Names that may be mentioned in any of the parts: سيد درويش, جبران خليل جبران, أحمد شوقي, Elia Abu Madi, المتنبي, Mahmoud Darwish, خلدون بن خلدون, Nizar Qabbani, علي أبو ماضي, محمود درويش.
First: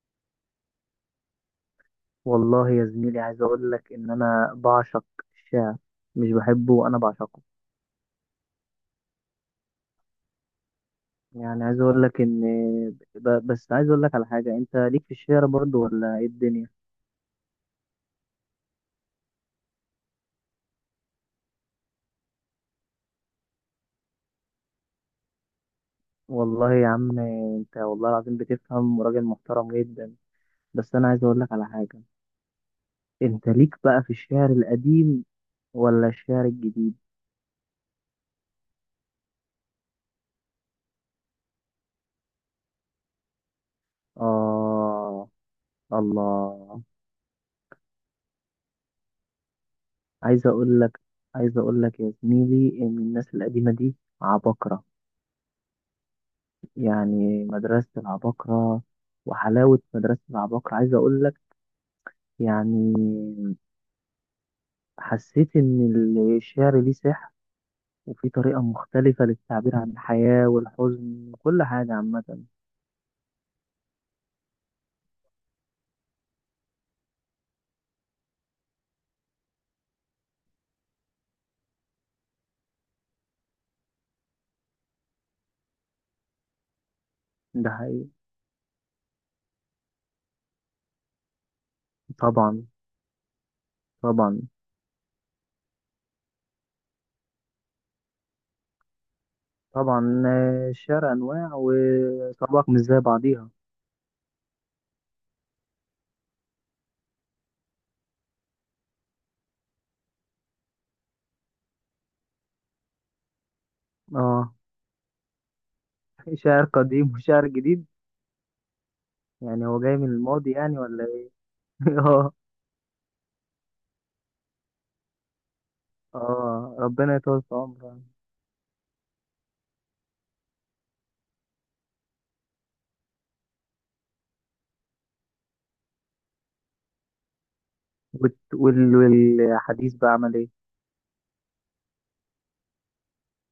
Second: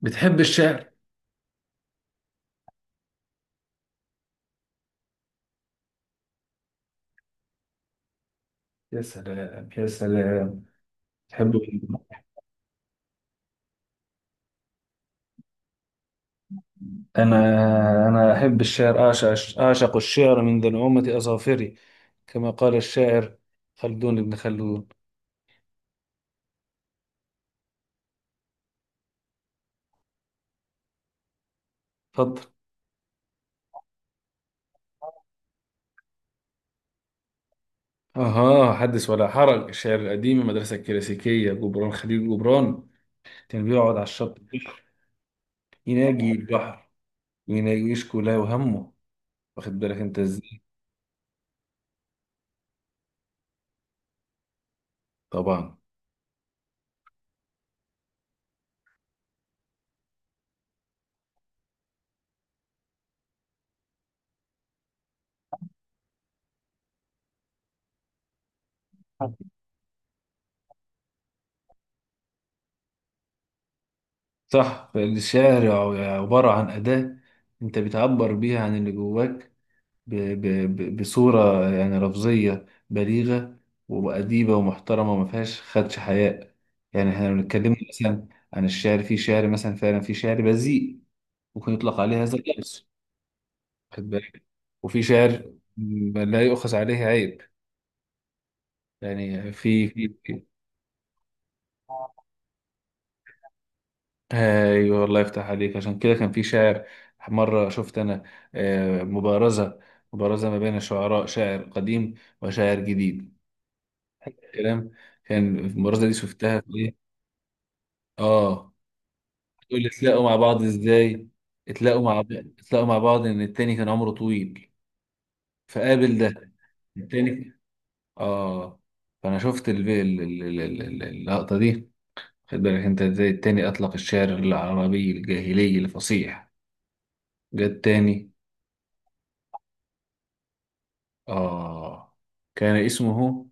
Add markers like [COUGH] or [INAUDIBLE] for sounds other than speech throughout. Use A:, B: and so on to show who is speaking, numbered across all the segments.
A: بتحب الشعر؟
B: والله يا زميلي، عايز اقول لك ان انا بعشق الشعر. مش بحبه، انا بعشقه.
A: يا سلام يا سلام. تحب.
B: يعني عايز اقول لك ان بس عايز اقول لك على حاجه، انت ليك في الشعر برضو ولا ايه الدنيا؟
A: أنا أنا أحب الشعر، أعشق الشعر من ذنومة أظافري، كما قال الشاعر خلدون بن خلدون.
B: والله يا عم، انت والله العظيم بتفهم، وراجل محترم جدا. بس انا عايز اقول لك على حاجه.
A: تفضل.
B: انت ليك بقى في الشعر القديم ولا الشعر الجديد؟
A: أها، حدث ولا حرج. الشعر القديم، المدرسة الكلاسيكية، جبران خليل جبران كان بيقعد على الشط البحر
B: اه.
A: يناجي
B: الله.
A: البحر، ويناجي يشكو له وهمه. واخد بالك أنت
B: عايز
A: إزاي؟
B: اقول لك عايز اقول لك يا زميلي ان الناس القديمه دي عباقره.
A: طبعا.
B: يعني مدرسة العباقرة، وحلاوة مدرسة العباقرة. عايز أقول لك يعني، حسيت إن الشعر ليه سحر، وفي طريقة مختلفة للتعبير عن الحياة والحزن وكل حاجة عامة.
A: صح، فالشعر عبارة عن أداة أنت بتعبر بيها عن اللي جواك بصورة يعني لفظية بليغة وأديبة ومحترمة وما فيهاش خدش حياء. يعني احنا لو
B: ده
A: اتكلمنا
B: حقيقي.
A: مثلا عن الشعر، في شعر مثلا فعلا في شعر بذيء ممكن يطلق عليه هذا
B: طبعا.
A: اللفظ. واخد
B: طبعا.
A: بالك؟ وفي شعر لا يؤخذ عليه عيب. يعني
B: طبعا. الشعر أنواع وطبق مش زي بعضيها.
A: ايوه، الله يفتح عليك. عشان كده كان في شاعر، مره شفت انا مبارزه، مبارزه ما بين شعراء، شاعر قديم وشاعر جديد.
B: اه.
A: الكلام كان المرازة دي
B: [LAUGHS]
A: شفتها
B: شعر
A: في ايه؟
B: قديم وشعر جديد،
A: اه.
B: يعني هو
A: تقول
B: جاي من
A: اتلاقوا مع
B: الماضي
A: بعض
B: يعني ولا
A: ازاي؟
B: ايه؟ [LAUGHS]
A: اتلاقوا مع
B: اه.
A: بعض اتلاقوا مع بعض ان التاني كان عمره طويل، فقابل ده
B: اه، ربنا يطول في
A: التاني.
B: عمره.
A: اه، فانا شفت اللقطة دي. خد بالك انت ازاي؟ التاني اطلق الشعر العربي الجاهلي الفصيح، جه التاني.
B: والحديث بقى عمل ايه؟
A: اه كان اسمه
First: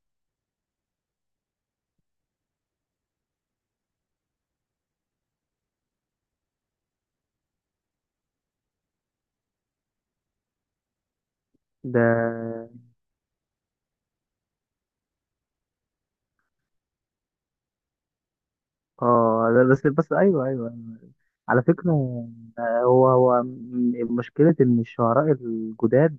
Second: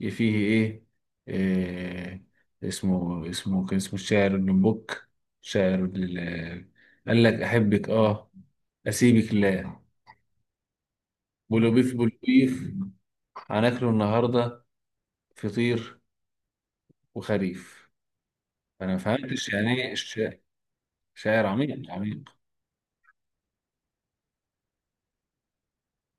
A: فيه إيه اسمه الشاعر ابن بوك، شاعر ال- قال لك أحبك آه أسيبك لا، بلوبيف
B: ده،
A: بلوبيف هناكله النهاردة فطير وخريف. أنا ما فهمتش
B: اه، ده
A: يعني
B: بس
A: إيه
B: بس ايوه ايوه أيوة.
A: شاعر
B: على
A: عميق
B: فكره.
A: عميق.
B: هو مشكله ان الشعراء الجداد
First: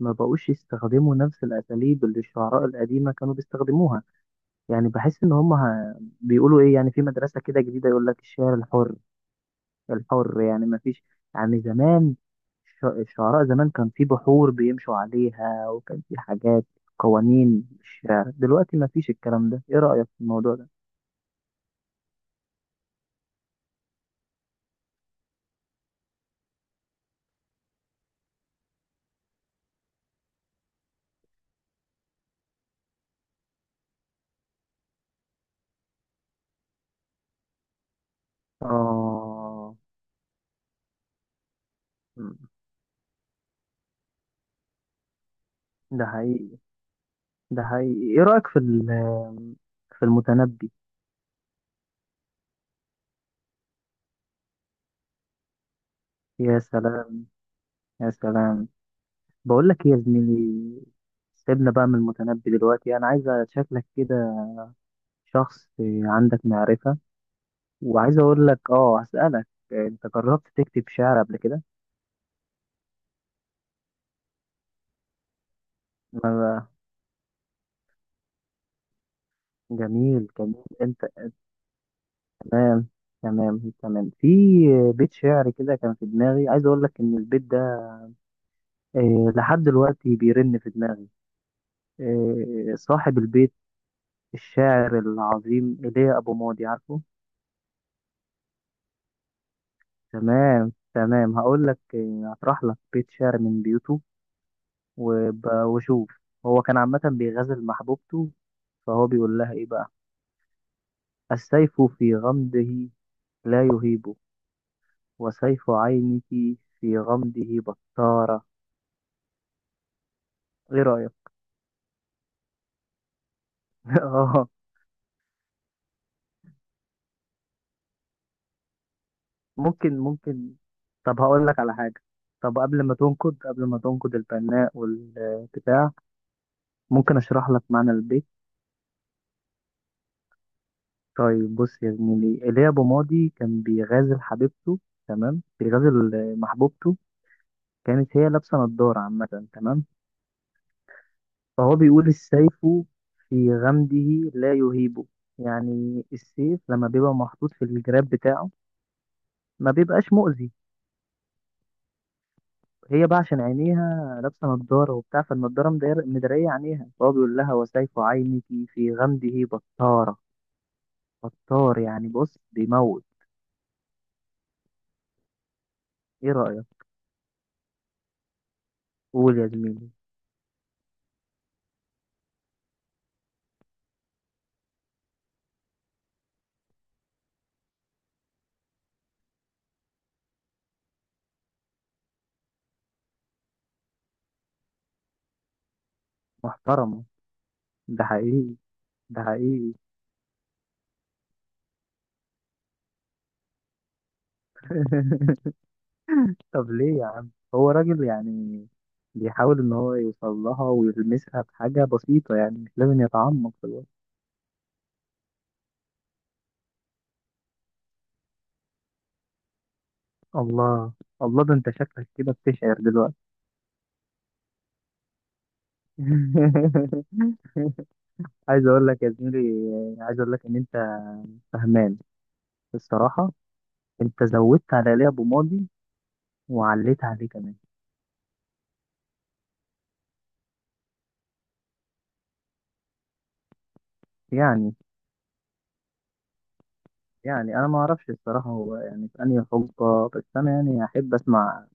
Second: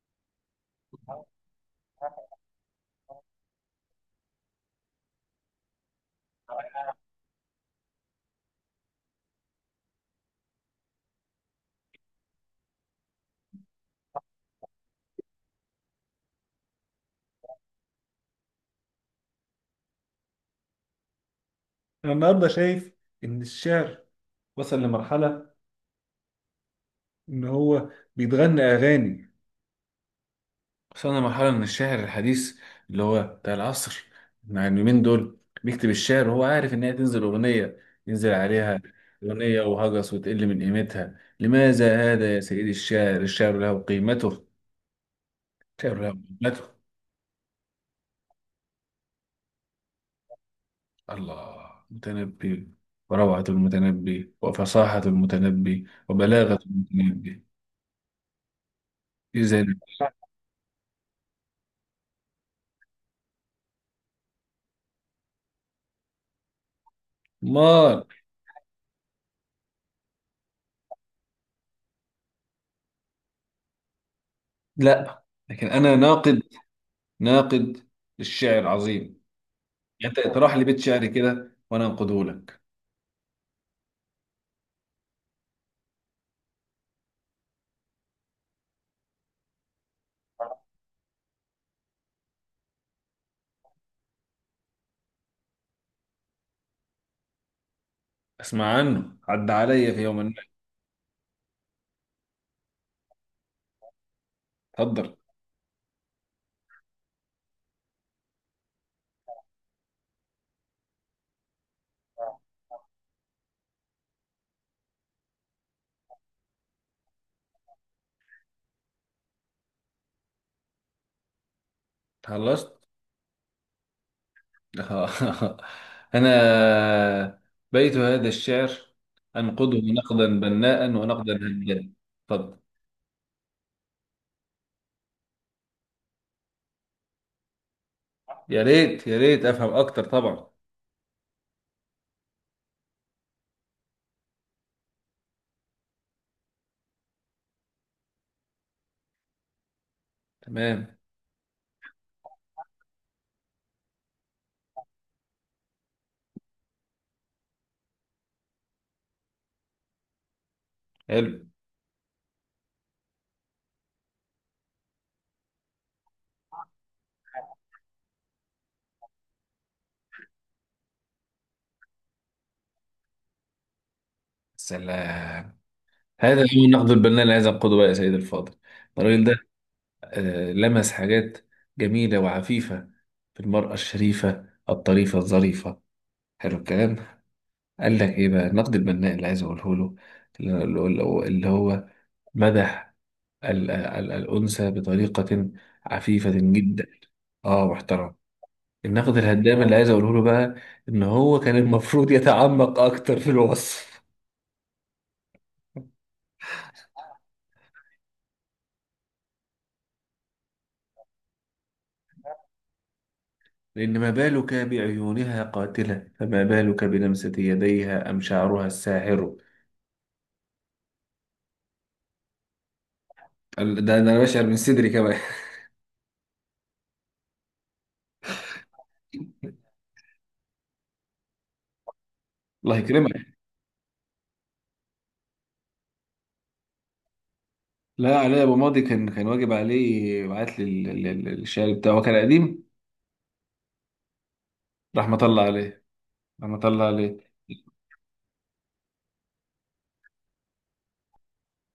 B: ما بقوش يستخدموا نفس الاساليب اللي الشعراء القديمه كانوا بيستخدموها. يعني بحس ان هم بيقولوا ايه، يعني في مدرسه كده جديده يقول لك الشعر الحر. الحر يعني ما فيش. يعني زمان، الشعراء زمان كان في بحور بيمشوا عليها، وكان في حاجات، قوانين. الشعر دلوقتي ما فيش الكلام ده. ايه رايك في الموضوع ده؟
A: أنا النهاردة شايف إن الشعر وصل لمرحلة إن هو بيتغنى أغاني. وصلنا لمرحلة من الشاعر الحديث اللي هو بتاع العصر، مع اليومين دول بيكتب الشعر وهو عارف إن هي تنزل أغنية، ينزل عليها أغنية
B: اه.
A: وهجس، وتقل من قيمتها. لماذا هذا
B: مم.
A: يا سيدي الشاعر؟ الشعر له قيمته، الشعر
B: ده
A: له
B: حقيقي.
A: قيمته.
B: ده حقيقي. ايه رأيك في في المتنبي؟
A: الله، المتنبي، وروعة المتنبي وفصاحة المتنبي وبلاغة
B: يا سلام،
A: المتنبي.
B: يا سلام.
A: إذا
B: بقول لك ايه يا زميلي، سيبنا بقى من المتنبي دلوقتي. انا عايز شكلك كده شخص عندك معرفة،
A: ما
B: وعايز اقول لك، هسألك: انت جربت تكتب شعر قبل كده؟
A: لا، لكن أنا ناقد،
B: ما-
A: ناقد للشعر العظيم. يعني
B: جميل،
A: انت تروح
B: جميل.
A: لبيت
B: انت
A: شعري كده وانا انقده لك.
B: تمام، تمام، تمام. في بيت شعر كده كان في دماغي، عايز اقول لك ان البيت ده لحد دلوقتي بيرن في دماغي. صاحب البيت الشاعر العظيم ايليا ابو ماضي، عارفه؟
A: اسمع عنه، عدى عليا في يوم ما.
B: تمام، تمام. هقول لك، هطرح لك بيت شعر من بيوته،
A: اتفضل.
B: وشوف. هو كان عامة بيغزل محبوبته، فهو بيقول لها ايه بقى: السيف في غمده لا يهيبه، وسيف عينك في غمده بطارة. ايه رأيك؟
A: خلصت؟
B: [LAUGHS] اه.
A: [LAUGHS] انا، بيت هذا الشعر انقده
B: ممكن،
A: نقدا
B: ممكن.
A: بناء
B: طب
A: ونقدا
B: هقول لك على
A: هنيئا.
B: حاجة.
A: اتفضل.
B: طب قبل ما تنقد، قبل ما تنقد البناء والبتاع، ممكن اشرح لك معنى البيت.
A: يا ريت يا ريت افهم اكتر طبعا.
B: طيب بص يا زميلي، ايليا ابو ماضي كان بيغازل حبيبته. تمام، بيغازل محبوبته. كانت هي لابسه نضاره عامه، تمام.
A: تمام.
B: فهو بيقول: السيف في غمده لا يهيبه، يعني السيف لما بيبقى محطوط في الجراب بتاعه ما بيبقاش مؤذي.
A: حلو.
B: هي بقى عشان عينيها لابسه نضاره وبتاع، فالنضاره مدريه عينيها، فهو بيقول لها: وسيف عينك في غمده بطاره. بطار يعني بص بيموت.
A: سلام.
B: ايه
A: هذا هو
B: رايك؟
A: النقد البناء اللي عايز انقده بقى يا سيد الفاضل. الراجل
B: قول
A: ده
B: يا زميلي.
A: لمس حاجات جميله وعفيفه في المراه الشريفه الطريفه الظريفه. حلو الكلام. قال لك ايه بقى النقد البناء اللي عايز اقوله له؟ اللي هو مدح الانثى بطريقه عفيفه جدا.
B: محترمه.
A: اه
B: ده
A: محترم.
B: حقيقي.
A: النقد
B: ده
A: الهدام
B: حقيقي.
A: اللي عايز اقوله له بقى، ان هو كان المفروض يتعمق اكتر في الوصف.
B: [LAUGHS] طب ليه يا عم، هو راجل يعني بيحاول ان هو يوصل لها ويلمسها بحاجة بسيطة، يعني مش لازم يتعمق في الوقت.
A: لان ما بالك بعيونها قاتله؟ فما بالك بلمسه يديها ام شعرها الساحر؟
B: الله، الله. ده انت شكلك كده بتشعر دلوقتي.
A: ده انا بشعر من صدري كمان.
B: [LAUGHS] عايز اقول لك يا زميلي، عايز اقول لك ان انت فهمان
A: [LAUGHS] الله يكرمك.
B: الصراحة. انت زودت على ليه ابو ماضي وعليت عليه كمان.
A: لا، علي ابو ماضي كان واجب عليه يبعت لي الشعر بتاعه، هو كان قديم،
B: يعني
A: رحمة الله عليه. انا طلع ليه.
B: يعني انا ما اعرفش الصراحة، هو يعني في انهي حقبة، بس انا يعني احب اسمع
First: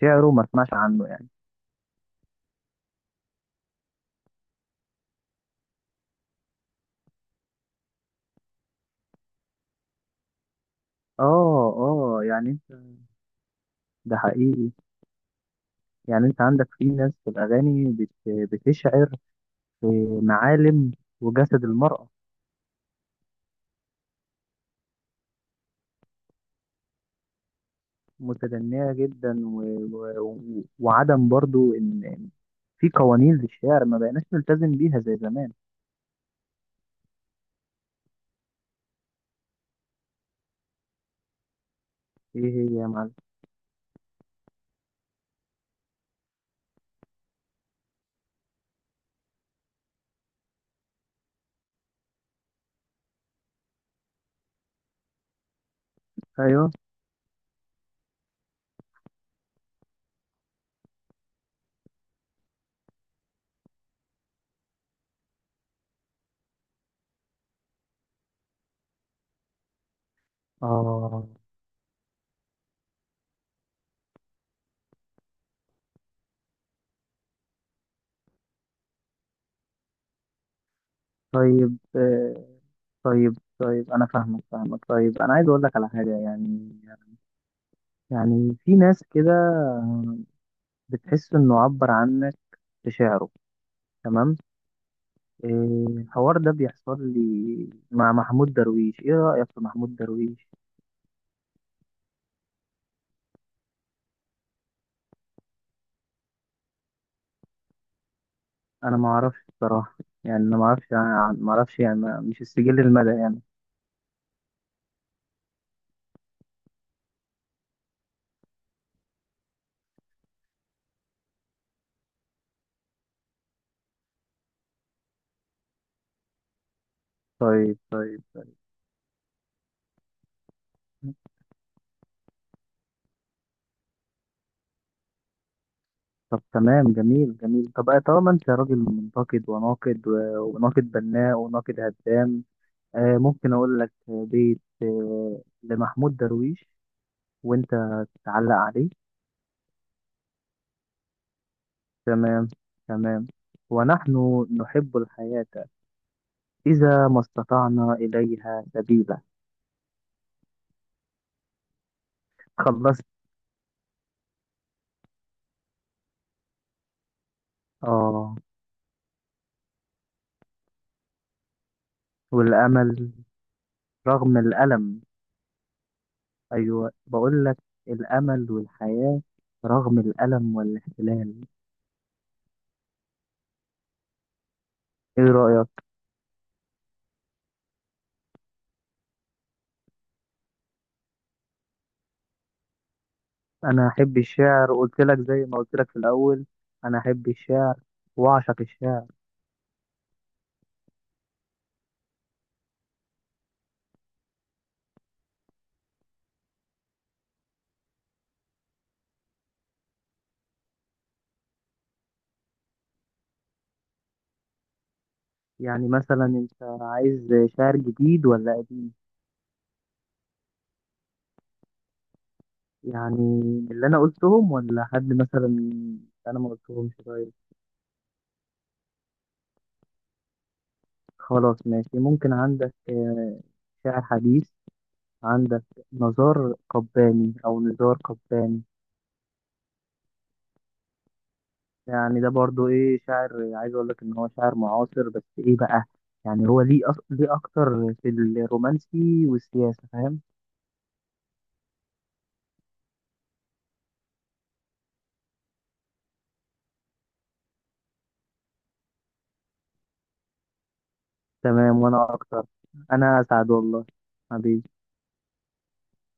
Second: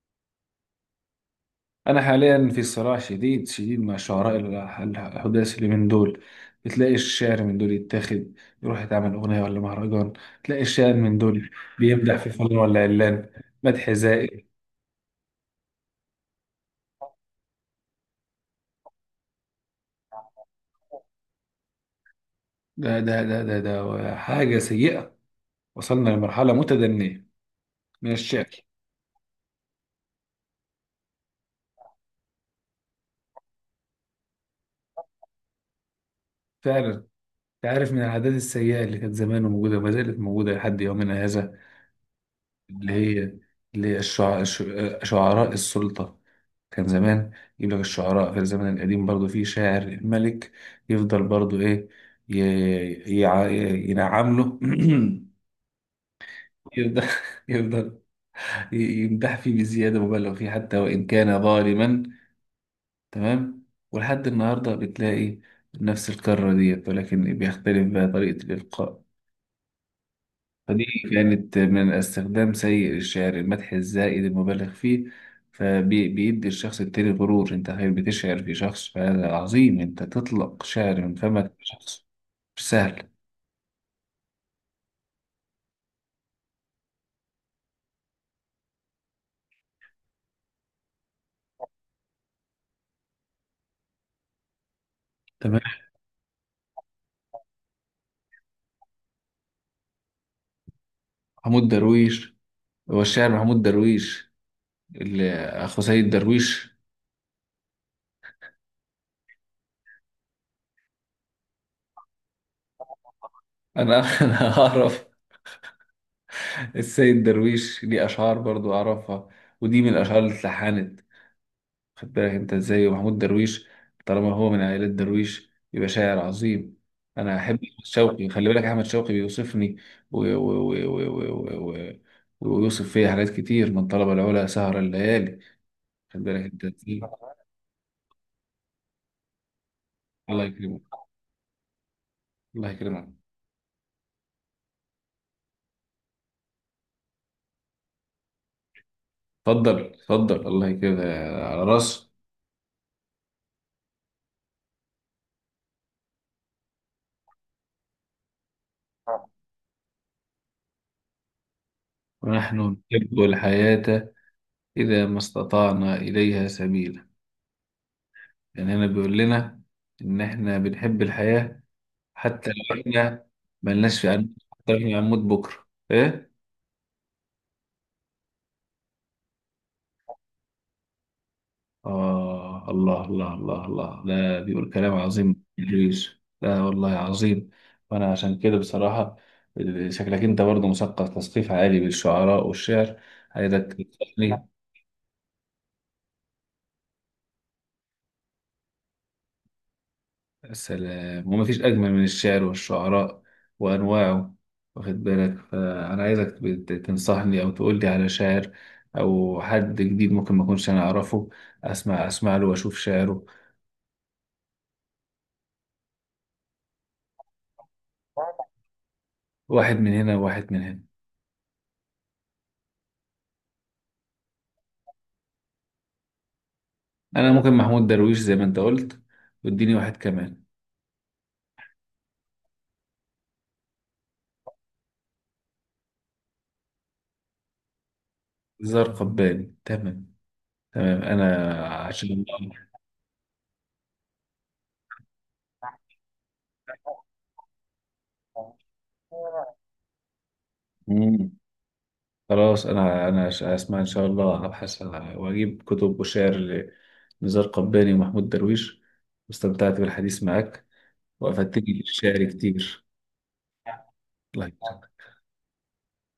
B: شعره، ما اسمعش عنه يعني.
A: انا حاليا في صراع شديد شديد مع شعراء الحداثي اللي من دول، بتلاقي الشعر من دول يتاخد يروح يتعمل اغنيه ولا مهرجان. تلاقي الشاعر من دول
B: اه،
A: بيمدح
B: اه.
A: في
B: يعني
A: فلان
B: انت،
A: ولا علان، مدح
B: ده
A: زائل.
B: حقيقي. يعني انت عندك في ناس في الاغاني بتشعر في معالم وجسد المرأة.
A: ده ده ده ده ده حاجه سيئه، وصلنا لمرحله متدنيه من الشعر.
B: متدنية جدا، وعدم برضو ان في قوانين للشعر ما بقيناش نلتزم بيها زي زمان.
A: فعلا. تعرف من العادات السيئه اللي كانت زمان موجوده وما زالت موجوده لحد يومنا هذا؟
B: ايه هي يا
A: اللي
B: معلم؟
A: هي اللي هي شعراء السلطة. كان زمان يجيب لك الشعراء في الزمن القديم برضو في شاعر الملك، يفضل برضو ايه، ينعم له، [CLEARS THROAT]
B: ايوه.
A: يفضل يفضل ي- يمدح فيه بزيادة مبالغ فيه حتى وإن كان ظالما. تمام. ولحد النهاردة بتلاقي نفس الكرة ديت، ولكن بيختلف بقى طريقة الإلقاء. فدي
B: اه.
A: كانت من استخدام سيء للشعر، المدح الزائد المبالغ فيه، فبيدي الشخص التاني غرور. انت خير بتشعر في شخص فهذا عظيم، انت تطلق شعر من فمك،
B: طيب.
A: شخص مش سهل.
B: طيب، طيب. انا فاهمك، فاهمك. طيب انا عايز اقول لك على حاجة. يعني في ناس كده بتحس انه عبر عنك في شعره، تمام.
A: تمام.
B: إيه، الحوار ده بيحصل لي مع محمود درويش. ايه رأيك في محمود درويش؟
A: محمود درويش، هو الشاعر محمود درويش اللي اخو سيد درويش.
B: انا ما اعرفش بصراحة. يعني انا ما اعرفش يعني، ما اعرفش يعني مش السجل المدى يعني.
A: انا [LAUGHS] انا اعرف السيد درويش ليه اشعار برضو اعرفها، ودي من الاشعار اللي اتلحنت. خد بالك انت ازاي؟ ومحمود درويش طالما هو من عائلة درويش يبقى شاعر عظيم. انا احب
B: طيب،
A: احمد
B: طيب.
A: شوقي، خلي بالك، احمد شوقي بيوصفني و... و... و... و... و... و... ويوصف فيا حاجات كتير، من طلب العلا سهر الليالي. خد
B: طب
A: بالك انت
B: تمام،
A: ازاي؟
B: جميل، جميل. طب طالما انت راجل منتقد وناقد
A: الله يكرمك،
B: وناقد بناء وناقد هدام،
A: الله يكرمك.
B: ممكن اقول لك بيت لمحمود درويش وانت تعلق عليه؟
A: اتفضل، اتفضل، الله يكرمك. على راسي.
B: تمام، تمام. ونحن نحب الحياة إذا ما استطعنا إليها سبيلا.
A: ونحن
B: خلصت.
A: نحب الحياة إذا ما استطعنا إليها سبيلا.
B: اه،
A: يعني هنا بيقول لنا إن إحنا بنحب الحياة حتى لو
B: والأمل
A: احنا ملناش في قلبنا،
B: رغم
A: حتى لو احنا
B: الألم.
A: هنموت بكره، ايه.
B: أيوة، بقول لك الأمل والحياة رغم الألم والاحتلال.
A: اه، الله الله الله الله، ده بيقول كلام
B: إيه
A: عظيم
B: رأيك؟
A: ادريس. لا والله عظيم. وانا عشان كده بصراحه، شكلك انت برضه مثقف تثقيف عالي بالشعراء والشعر، عايزك
B: أنا أحب
A: تنصحني.
B: الشعر، قلت لك زي ما قلت لك في الأول. أنا أحب الشعر وأعشق الشعر.
A: السلام. وما فيش اجمل من الشعر والشعراء وانواعه. واخد بالك، فانا عايزك تنصحني او تقول لي على شاعر او حد جديد ممكن ما اكونش انا اعرفه، اسمع اسمع له واشوف شعره.
B: يعني مثلا أنت عايز شعر جديد ولا قديم؟
A: واحد من هنا وواحد من هنا.
B: يعني من اللي أنا قلتهم، ولا حد مثلا أنا ما قلتهمش؟
A: انا
B: طيب.
A: ممكن محمود درويش زي ما انت قلت، واديني واحد كمان.
B: خلاص، ماشي. ممكن عندك شعر حديث عندك، نزار قباني او نزار قباني.
A: زار قباني تمام، تمام. انا عشان
B: يعني ده
A: الله.
B: برضو ايه شاعر، عايز اقول لك ان هو شاعر معاصر، بس ايه بقى، يعني هو ليه ليه اكتر في الرومانسي والسياسة، فاهم.
A: مم. خلاص، انا اسمع ان شاء الله، ابحث واجيب كتب وشعر لنزار قباني ومحمود درويش. واستمتعت بالحديث معك، وافدتني
B: تمام. وانا
A: بالشعر
B: اكتر،
A: كتير.
B: انا سعد والله،
A: الله
B: حبيبي.
A: يكرمك.